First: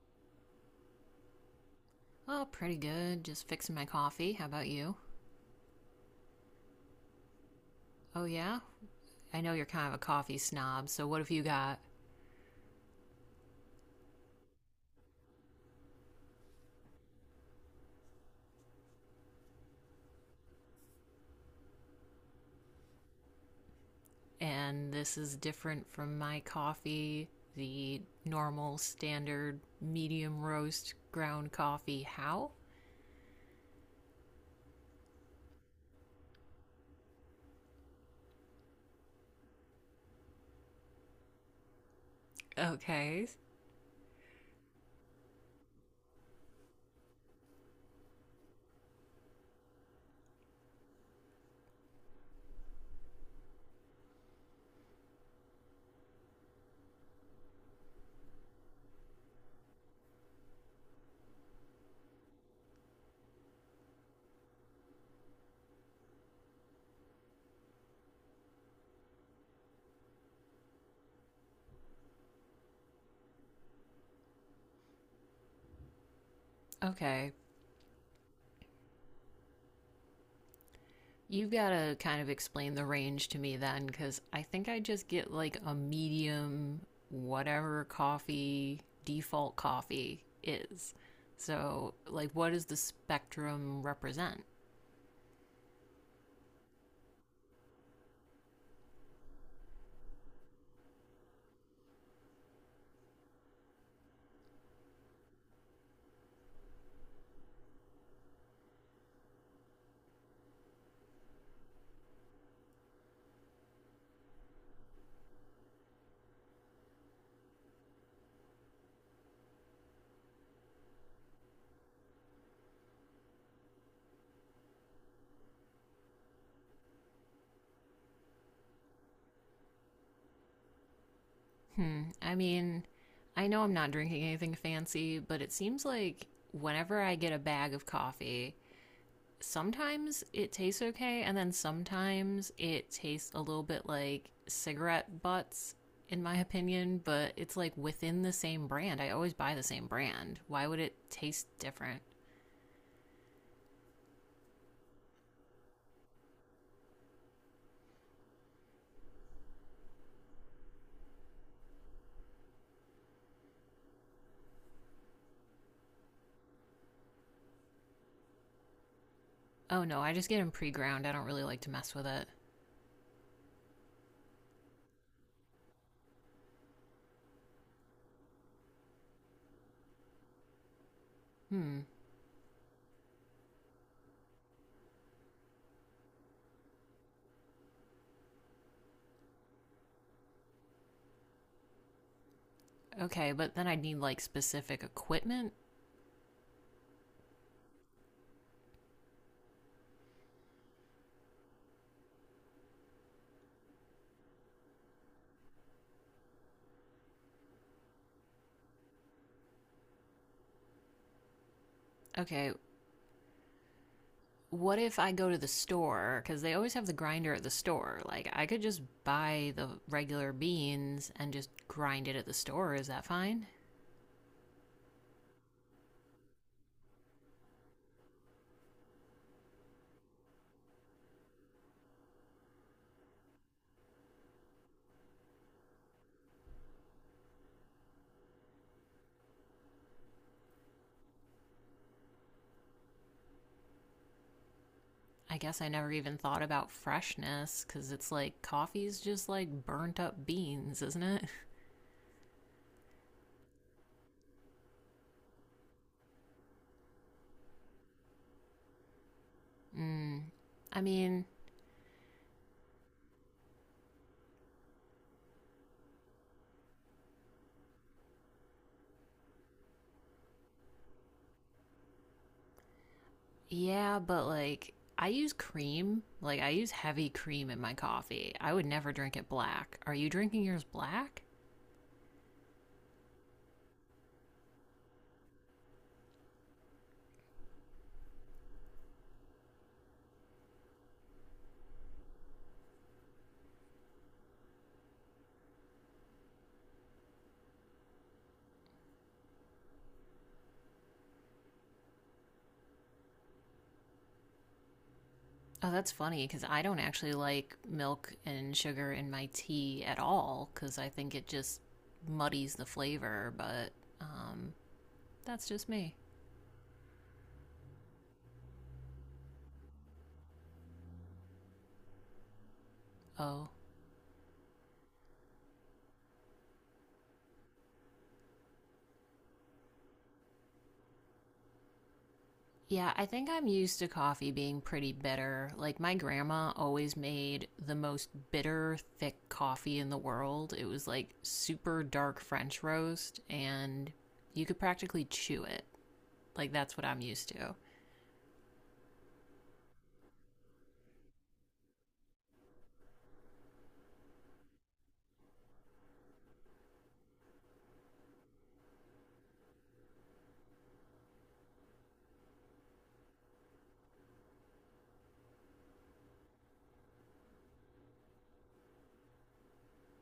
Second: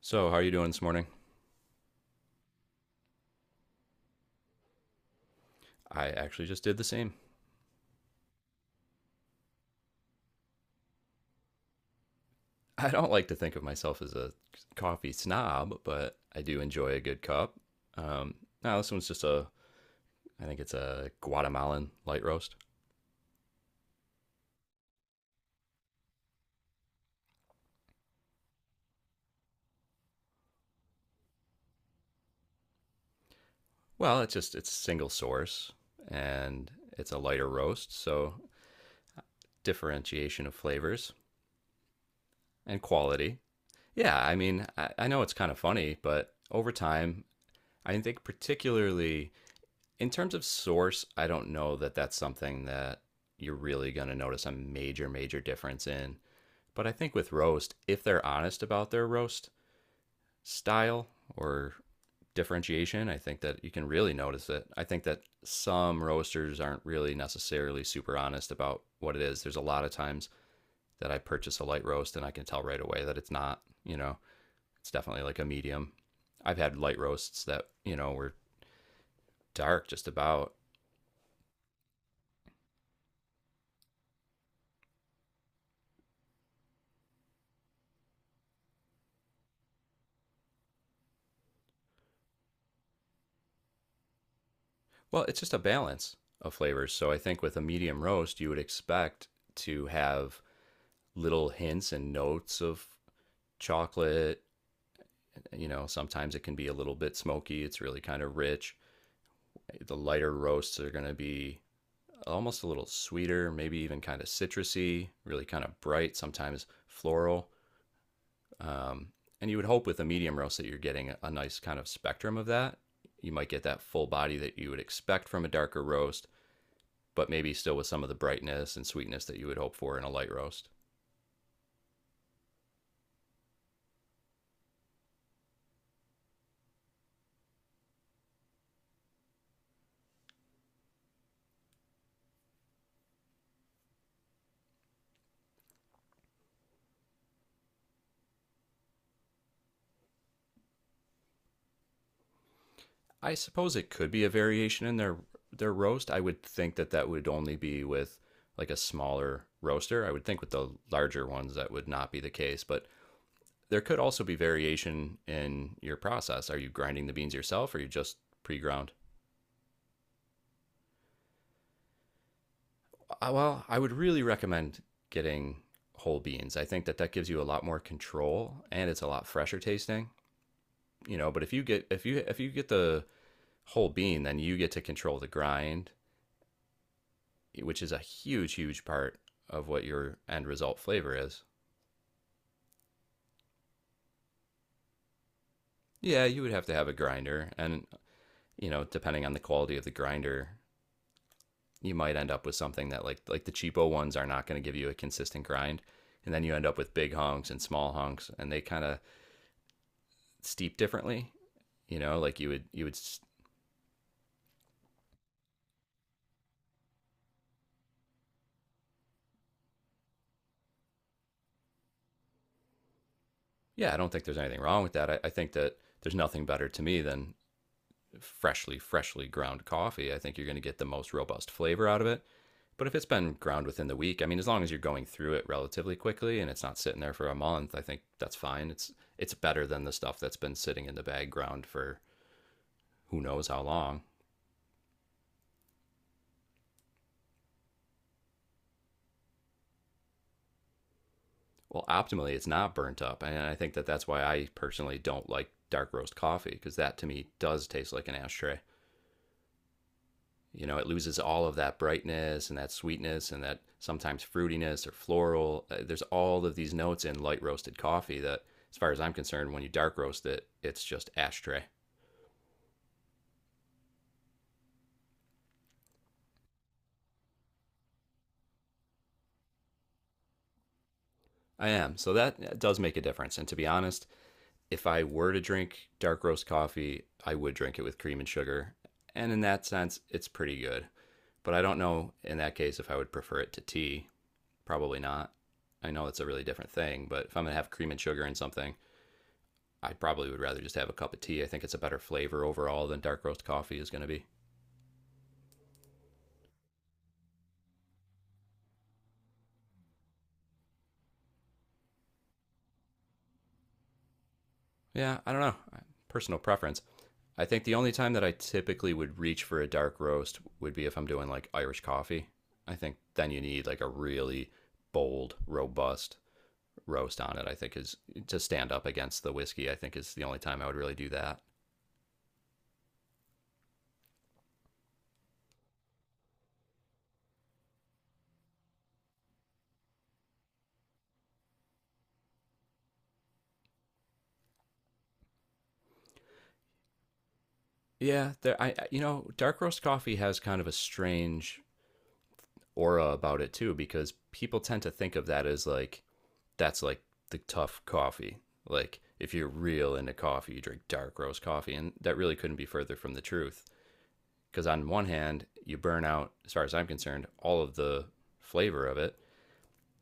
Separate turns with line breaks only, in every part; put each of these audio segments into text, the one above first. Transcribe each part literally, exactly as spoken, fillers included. So, how are you doing this morning?
Oh, pretty good. Just fixing my coffee. How about you?
I actually just did the same.
Oh, yeah? I know you're kind of a coffee snob, so what have you got?
I don't like to think of myself as a coffee snob, but I do enjoy a good cup. Um, Now this one's just a, I think it's a Guatemalan light roast.
And this is different from my coffee, the normal, standard, medium roast ground coffee. How?
Well, it's just it's single source and it's a lighter roast, so differentiation of flavors and
Okay.
quality. Yeah, I mean, I, I know it's kind of funny, but over time, I think particularly in terms of source, I don't know that that's something that you're really going to notice a major, major difference in. But I think with roast, if they're honest about their roast style or differentiation, I think that you can really notice it. I think that some roasters aren't really necessarily super honest about what it is. There's a lot of times that I purchase a light roast and I can tell right away that it's not, you know, It's definitely like a medium. I've had light
Okay.
roasts that, you know, were dark just about.
You've got to kind of explain the range to me then, because I think I just get like a medium, whatever coffee, default coffee is. So, like, what does the spectrum represent?
Well, it's just a balance of flavors. So I think with a medium roast, you would expect to have little hints and notes of chocolate. You know, sometimes it can be a little bit smoky. It's really kind of rich. The lighter roasts are going to be almost a little sweeter, maybe even kind of citrusy, really kind of bright, sometimes floral. Um, and you would hope with a medium roast that you're getting a- a nice kind of spectrum of that. You might get that full body that you would expect from a darker roast but maybe still with some of the brightness and sweetness that you would hope for in a light roast.
Hmm. I mean, I know I'm not drinking anything fancy, but it seems like whenever I get a bag of coffee, sometimes it tastes okay, and then sometimes it tastes a little bit like cigarette butts, in my opinion, but it's like within the same brand. I always buy the same brand. Why would it taste different?
I suppose it could be a variation in their their roast. I would think that that would only be with like a smaller roaster. I would think with the larger ones that would not be the case, but there could also be variation in your process. Are you grinding the beans yourself or are you just pre-ground?
Oh no, I just get them pre ground. I don't really like to mess with it.
Uh, Well, I would really recommend getting whole beans. I think that that gives you a lot more control and it's a lot fresher tasting, you know, but if you
Hmm,
get if you if you get the whole being, then you get to control the grind, which is a huge, huge part of what your end result flavor is.
okay, but then I'd need like specific equipment.
Yeah, you would have to have a grinder, and you know, depending on the quality of the grinder, you might end up with something that like like the cheapo ones are not going to give you a consistent grind, and then you end up with big hunks and small hunks, and they kind of steep differently. You know, like you
Okay,
would you would
what if I go to the store? Because they always have the grinder at the store. Like, I could just buy the regular beans and just grind it at the store. Is that fine?
yeah, I don't think there's anything wrong with that. I, I think that there's nothing better to me than freshly, freshly ground coffee. I think you're going to get the most robust flavor out of it. But if it's been ground within the week, I mean, as long as you're going through it relatively quickly and it's not sitting there for a month, I think that's fine. It's it's better than the stuff that's been sitting in the bag ground for who knows how long.
I guess I never even thought about freshness because it's like coffee's just like burnt up beans, isn't it?
Well, optimally, it's not burnt up, and I think that that's why I personally don't like dark roast coffee because that to me does taste like an ashtray.
Mm.
You know,
I
it loses
mean,
all of that brightness and that sweetness and that sometimes fruitiness or floral. Uh, There's all of these notes in light roasted coffee that, as far as I'm concerned, when you dark roast it, it's just ashtray.
yeah, but like I use cream. Like I use heavy cream in my coffee. I would never drink it black. Are you drinking yours black?
I am. So that uh, does make a difference. And to be honest, if I were to drink dark roast coffee, I would drink it with cream and sugar. And in that sense, it's pretty good. But I don't know in that case if I would prefer it to tea. Probably not. I know it's a really different thing, but if I'm going to have cream and sugar in something, I probably would rather just have a cup of tea. I think it's a better flavor overall than dark roast coffee is going to be.
Oh, that's funny because I don't actually like milk and sugar in my tea at all because I think it just muddies the flavor, but um,
Yeah, I don't
that's
know.
just me.
Personal preference. I think the only time that I typically would reach for a dark roast would be if I'm doing like Irish coffee. I think then you
Oh,
need like a really bold, robust roast on it. I think is to stand up against the whiskey. I think is the only time I would really do that.
yeah, I think I'm used to coffee being pretty bitter. Like, my grandma always made the most bitter, thick coffee in the world. It was like super dark French roast, and you could practically chew it. Like, that's what I'm used to.
Yeah, there. I You know, dark roast coffee has kind of a strange aura about it too because people tend to think of that as like that's like the tough coffee. Like if you're real into coffee, you drink dark roast coffee, and that really couldn't be further from the truth. Because on one hand, you burn out, as far as I'm concerned, all of the flavor of it,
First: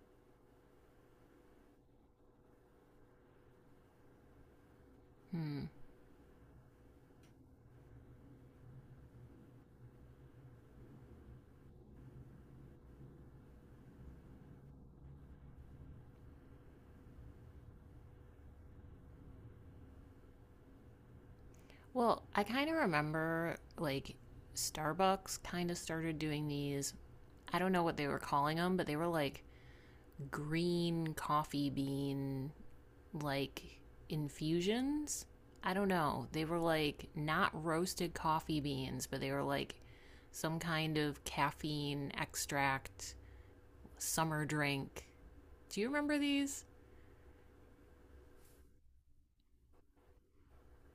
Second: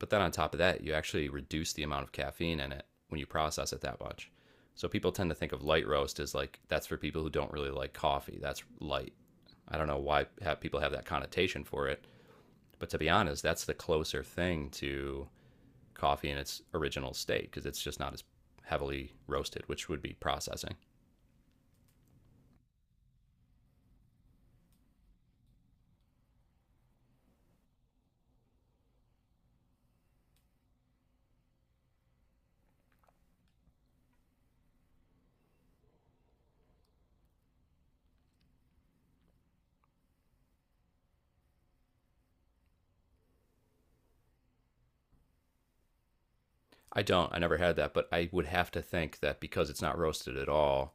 but then on top of that, you actually reduce the amount of caffeine in it when you process it that much. So people tend to think of
Hmm.
light roast as like that's for people who don't really like coffee. That's light. I don't know why ha people have that connotation for it, but to be honest, that's the closer thing to coffee in its original state because it's just not as heavily roasted, which would be processing.
Well, I kind of remember, like, Starbucks kind of started doing these. I don't know what they were calling them, but they were like green coffee bean, like, infusions. I don't know. They were like not roasted coffee beans, but they were like some kind of caffeine extract, summer drink. Do you remember these?
I don't. I never had that, but I would have to think that because it's not roasted at all,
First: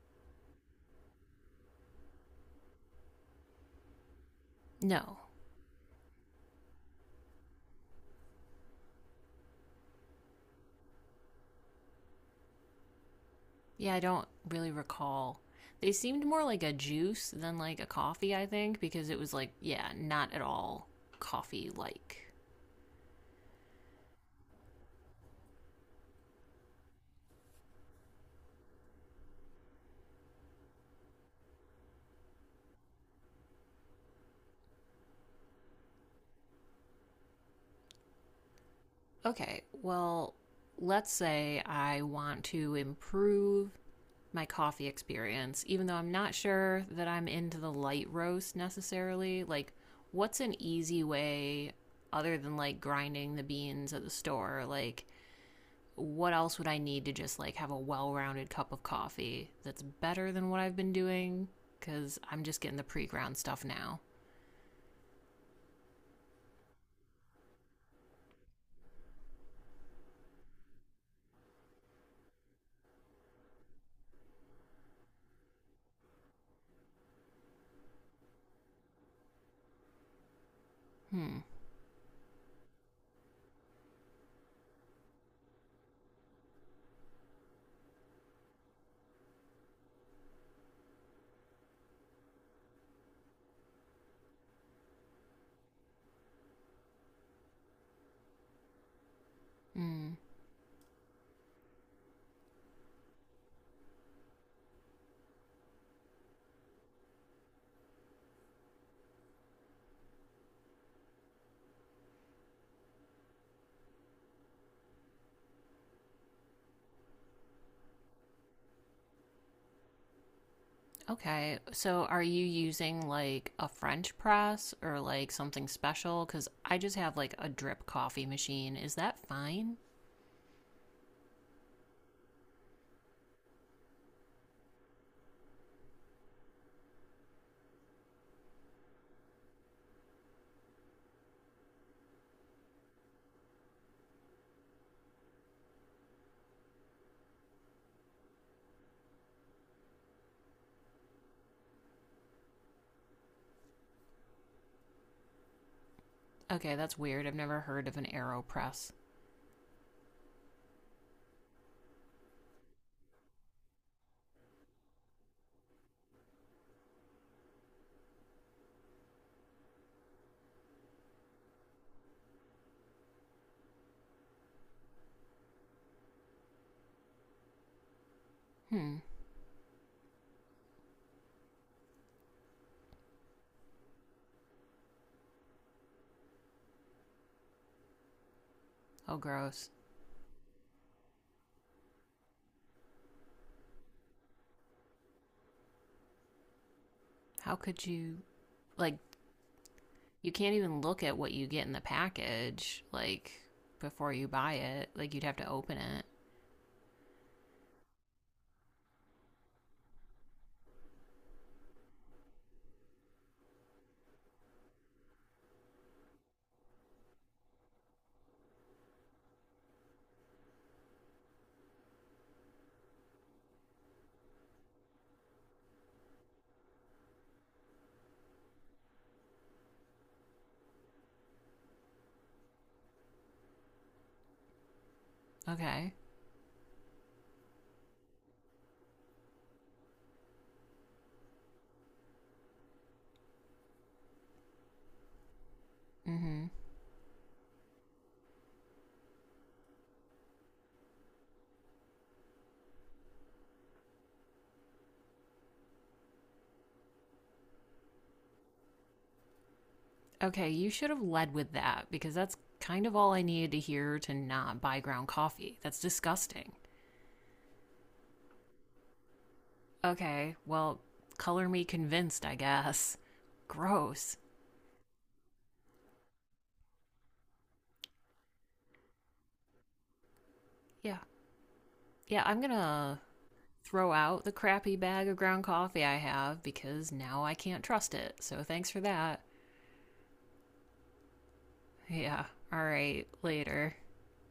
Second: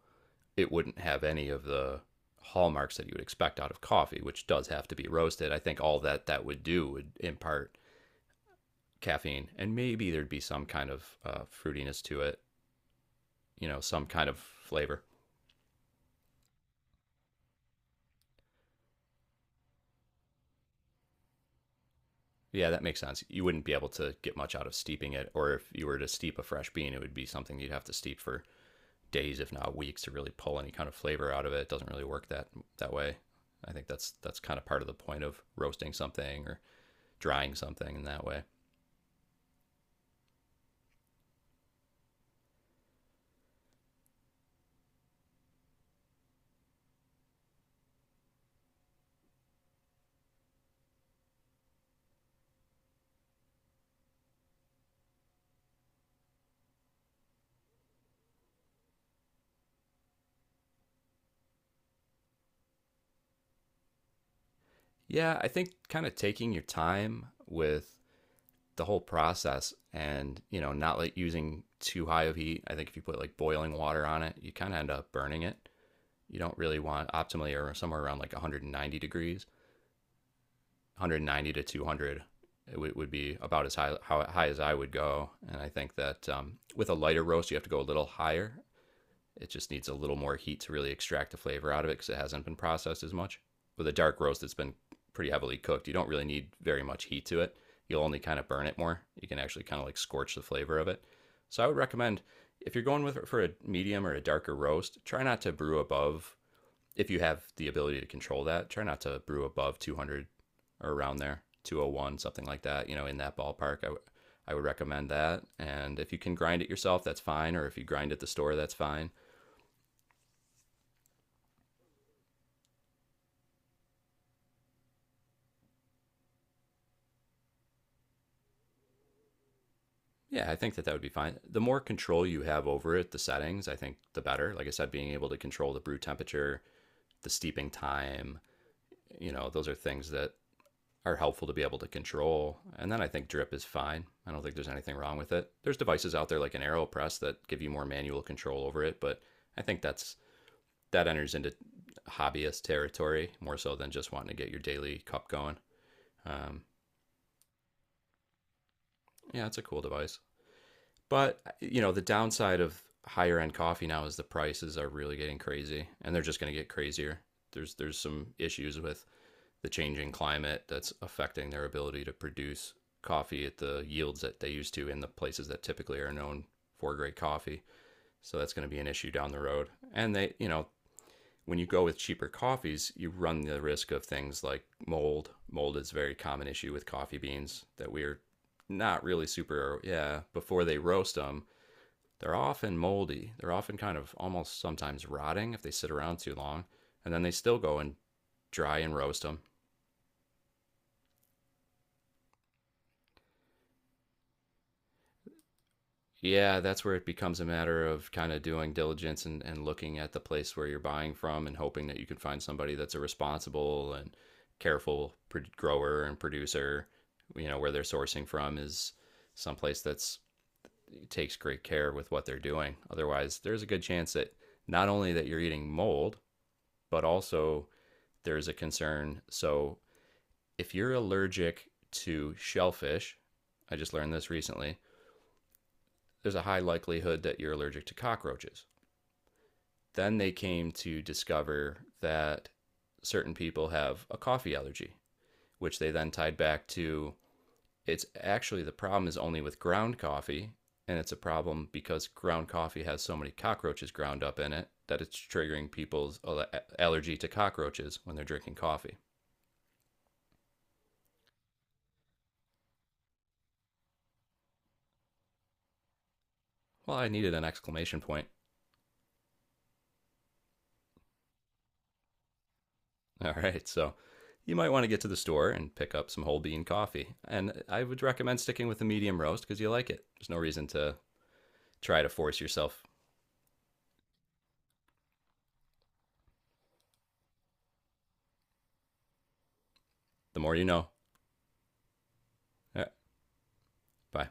it wouldn't have any of the hallmarks that you would expect out of coffee, which does have to be
No.
roasted. I think all that that would do would impart caffeine, and maybe there'd be some kind of uh, fruitiness to it, you know,
Yeah, I
some
don't
kind of
really
flavor.
recall. They seemed more like a juice than like a coffee, I think, because it was like, yeah, not at all coffee like.
Yeah, that makes sense. You wouldn't be able to get much out of steeping it, or if you were to steep a fresh bean, it would be something you'd have to steep for days, if not weeks, to really pull any kind of flavor out of it. It doesn't really work that that way. I think that's that's kind of part of the point of roasting something or drying something in that way.
Okay, well, let's say I want to improve my coffee experience, even though I'm not sure that I'm into the light roast necessarily. Like, what's an easy way other than like grinding the beans at the store? Like, what else would I need to just like have a well rounded cup of coffee that's better than what I've been doing? Because I'm just getting the pre ground stuff now.
Yeah, I think kind of taking your time with the whole process and, you know, not like using too high of heat. I think if you put like boiling water on it, you kind of end up burning it. You don't really want optimally or somewhere around like one hundred ninety degrees,
Hmm.
one hundred ninety to two hundred it would would be about as high how high as I would go. And I think that um, with a lighter roast, you have to go a little higher. It just needs a little more heat to really extract the flavor out of it because it hasn't been processed as much. With a dark roast that's been pretty heavily cooked, you don't really need very much heat to it. You'll only kind of burn it more. You can actually kind of like
Mm.
scorch the flavor of it. So I would recommend if you're going with for a medium or a darker roast, try not to brew above, if you have the ability to control that, try not to brew above two hundred or around there, two oh one, something like that, you know, in that ballpark. I, w- I would recommend that. And if you can grind it yourself, that's fine. Or if you grind at the store, that's fine.
Okay. So are you using like a French press or like something special? Because I just have like a drip coffee machine. Is that fine?
Yeah, I think that that would be fine. The more control you have over it, the settings, I think the better. Like I said, being able to control the brew temperature, the steeping time, you know, those are things that are helpful to be able to control. And then I think drip is fine. I don't think there's anything wrong with it. There's devices out there like an AeroPress that give you more manual control over it, but I think that's that enters into hobbyist territory more so than just wanting to get your daily cup going. Um,
Okay, that's weird. I've never heard of an AeroPress.
yeah, it's a cool device. But you know, the downside of higher end coffee now is the prices are really getting crazy, and they're just going to get crazier. There's there's some issues with the changing climate that's affecting their ability to produce coffee at the yields that they used to in the places that typically are known for great coffee. So that's going to be an
Hmm.
issue down the road. And they, you know, when you go with cheaper coffees, you run the risk of things like mold. Mold is a very common issue with coffee beans that we are not
Oh,
really
gross.
super, yeah, before they roast them, they're often moldy. They're often kind of almost sometimes rotting if they sit around too long. And then they
How
still go
could
and
you,
dry and
like,
roast them.
you can't even look at what you get in the package, like, before you buy it. Like, you'd have to open it.
Yeah, that's where it becomes a matter of kind of doing diligence and, and looking at the place where you're buying from and hoping that you can find somebody that's a responsible and careful pr- grower and producer, you know, where they're sourcing from is someplace that's takes great care with what they're doing. Otherwise, there's a good chance that not only that you're eating mold, but also there's a concern. So, if you're allergic to shellfish, I just learned this recently,
Okay.
there's a high likelihood that you're allergic to cockroaches. Then they came to discover that certain people have a coffee allergy, which they then
Mm
tied
hmm.
back to it's actually the problem is only with ground coffee, and it's a problem because ground coffee has so many cockroaches ground up in it that it's triggering people's allergy to cockroaches when they're drinking coffee.
Okay, you should have led with that because that's kind of all I needed to hear to not buy ground coffee. That's disgusting.
Well, I needed an exclamation point.
Okay, well, color me convinced, I guess.
All right, so
Gross.
you might want to get to the store and pick up some whole bean coffee. And I would recommend sticking with the medium roast because you like it. There's no reason to
Yeah.
try to
Yeah,
force
I'm
yourself.
gonna throw out the crappy bag of ground coffee I have because now I can't trust it. So thanks for that.
The more you know.
Yeah. All
Yeah,
right. Later.
bye.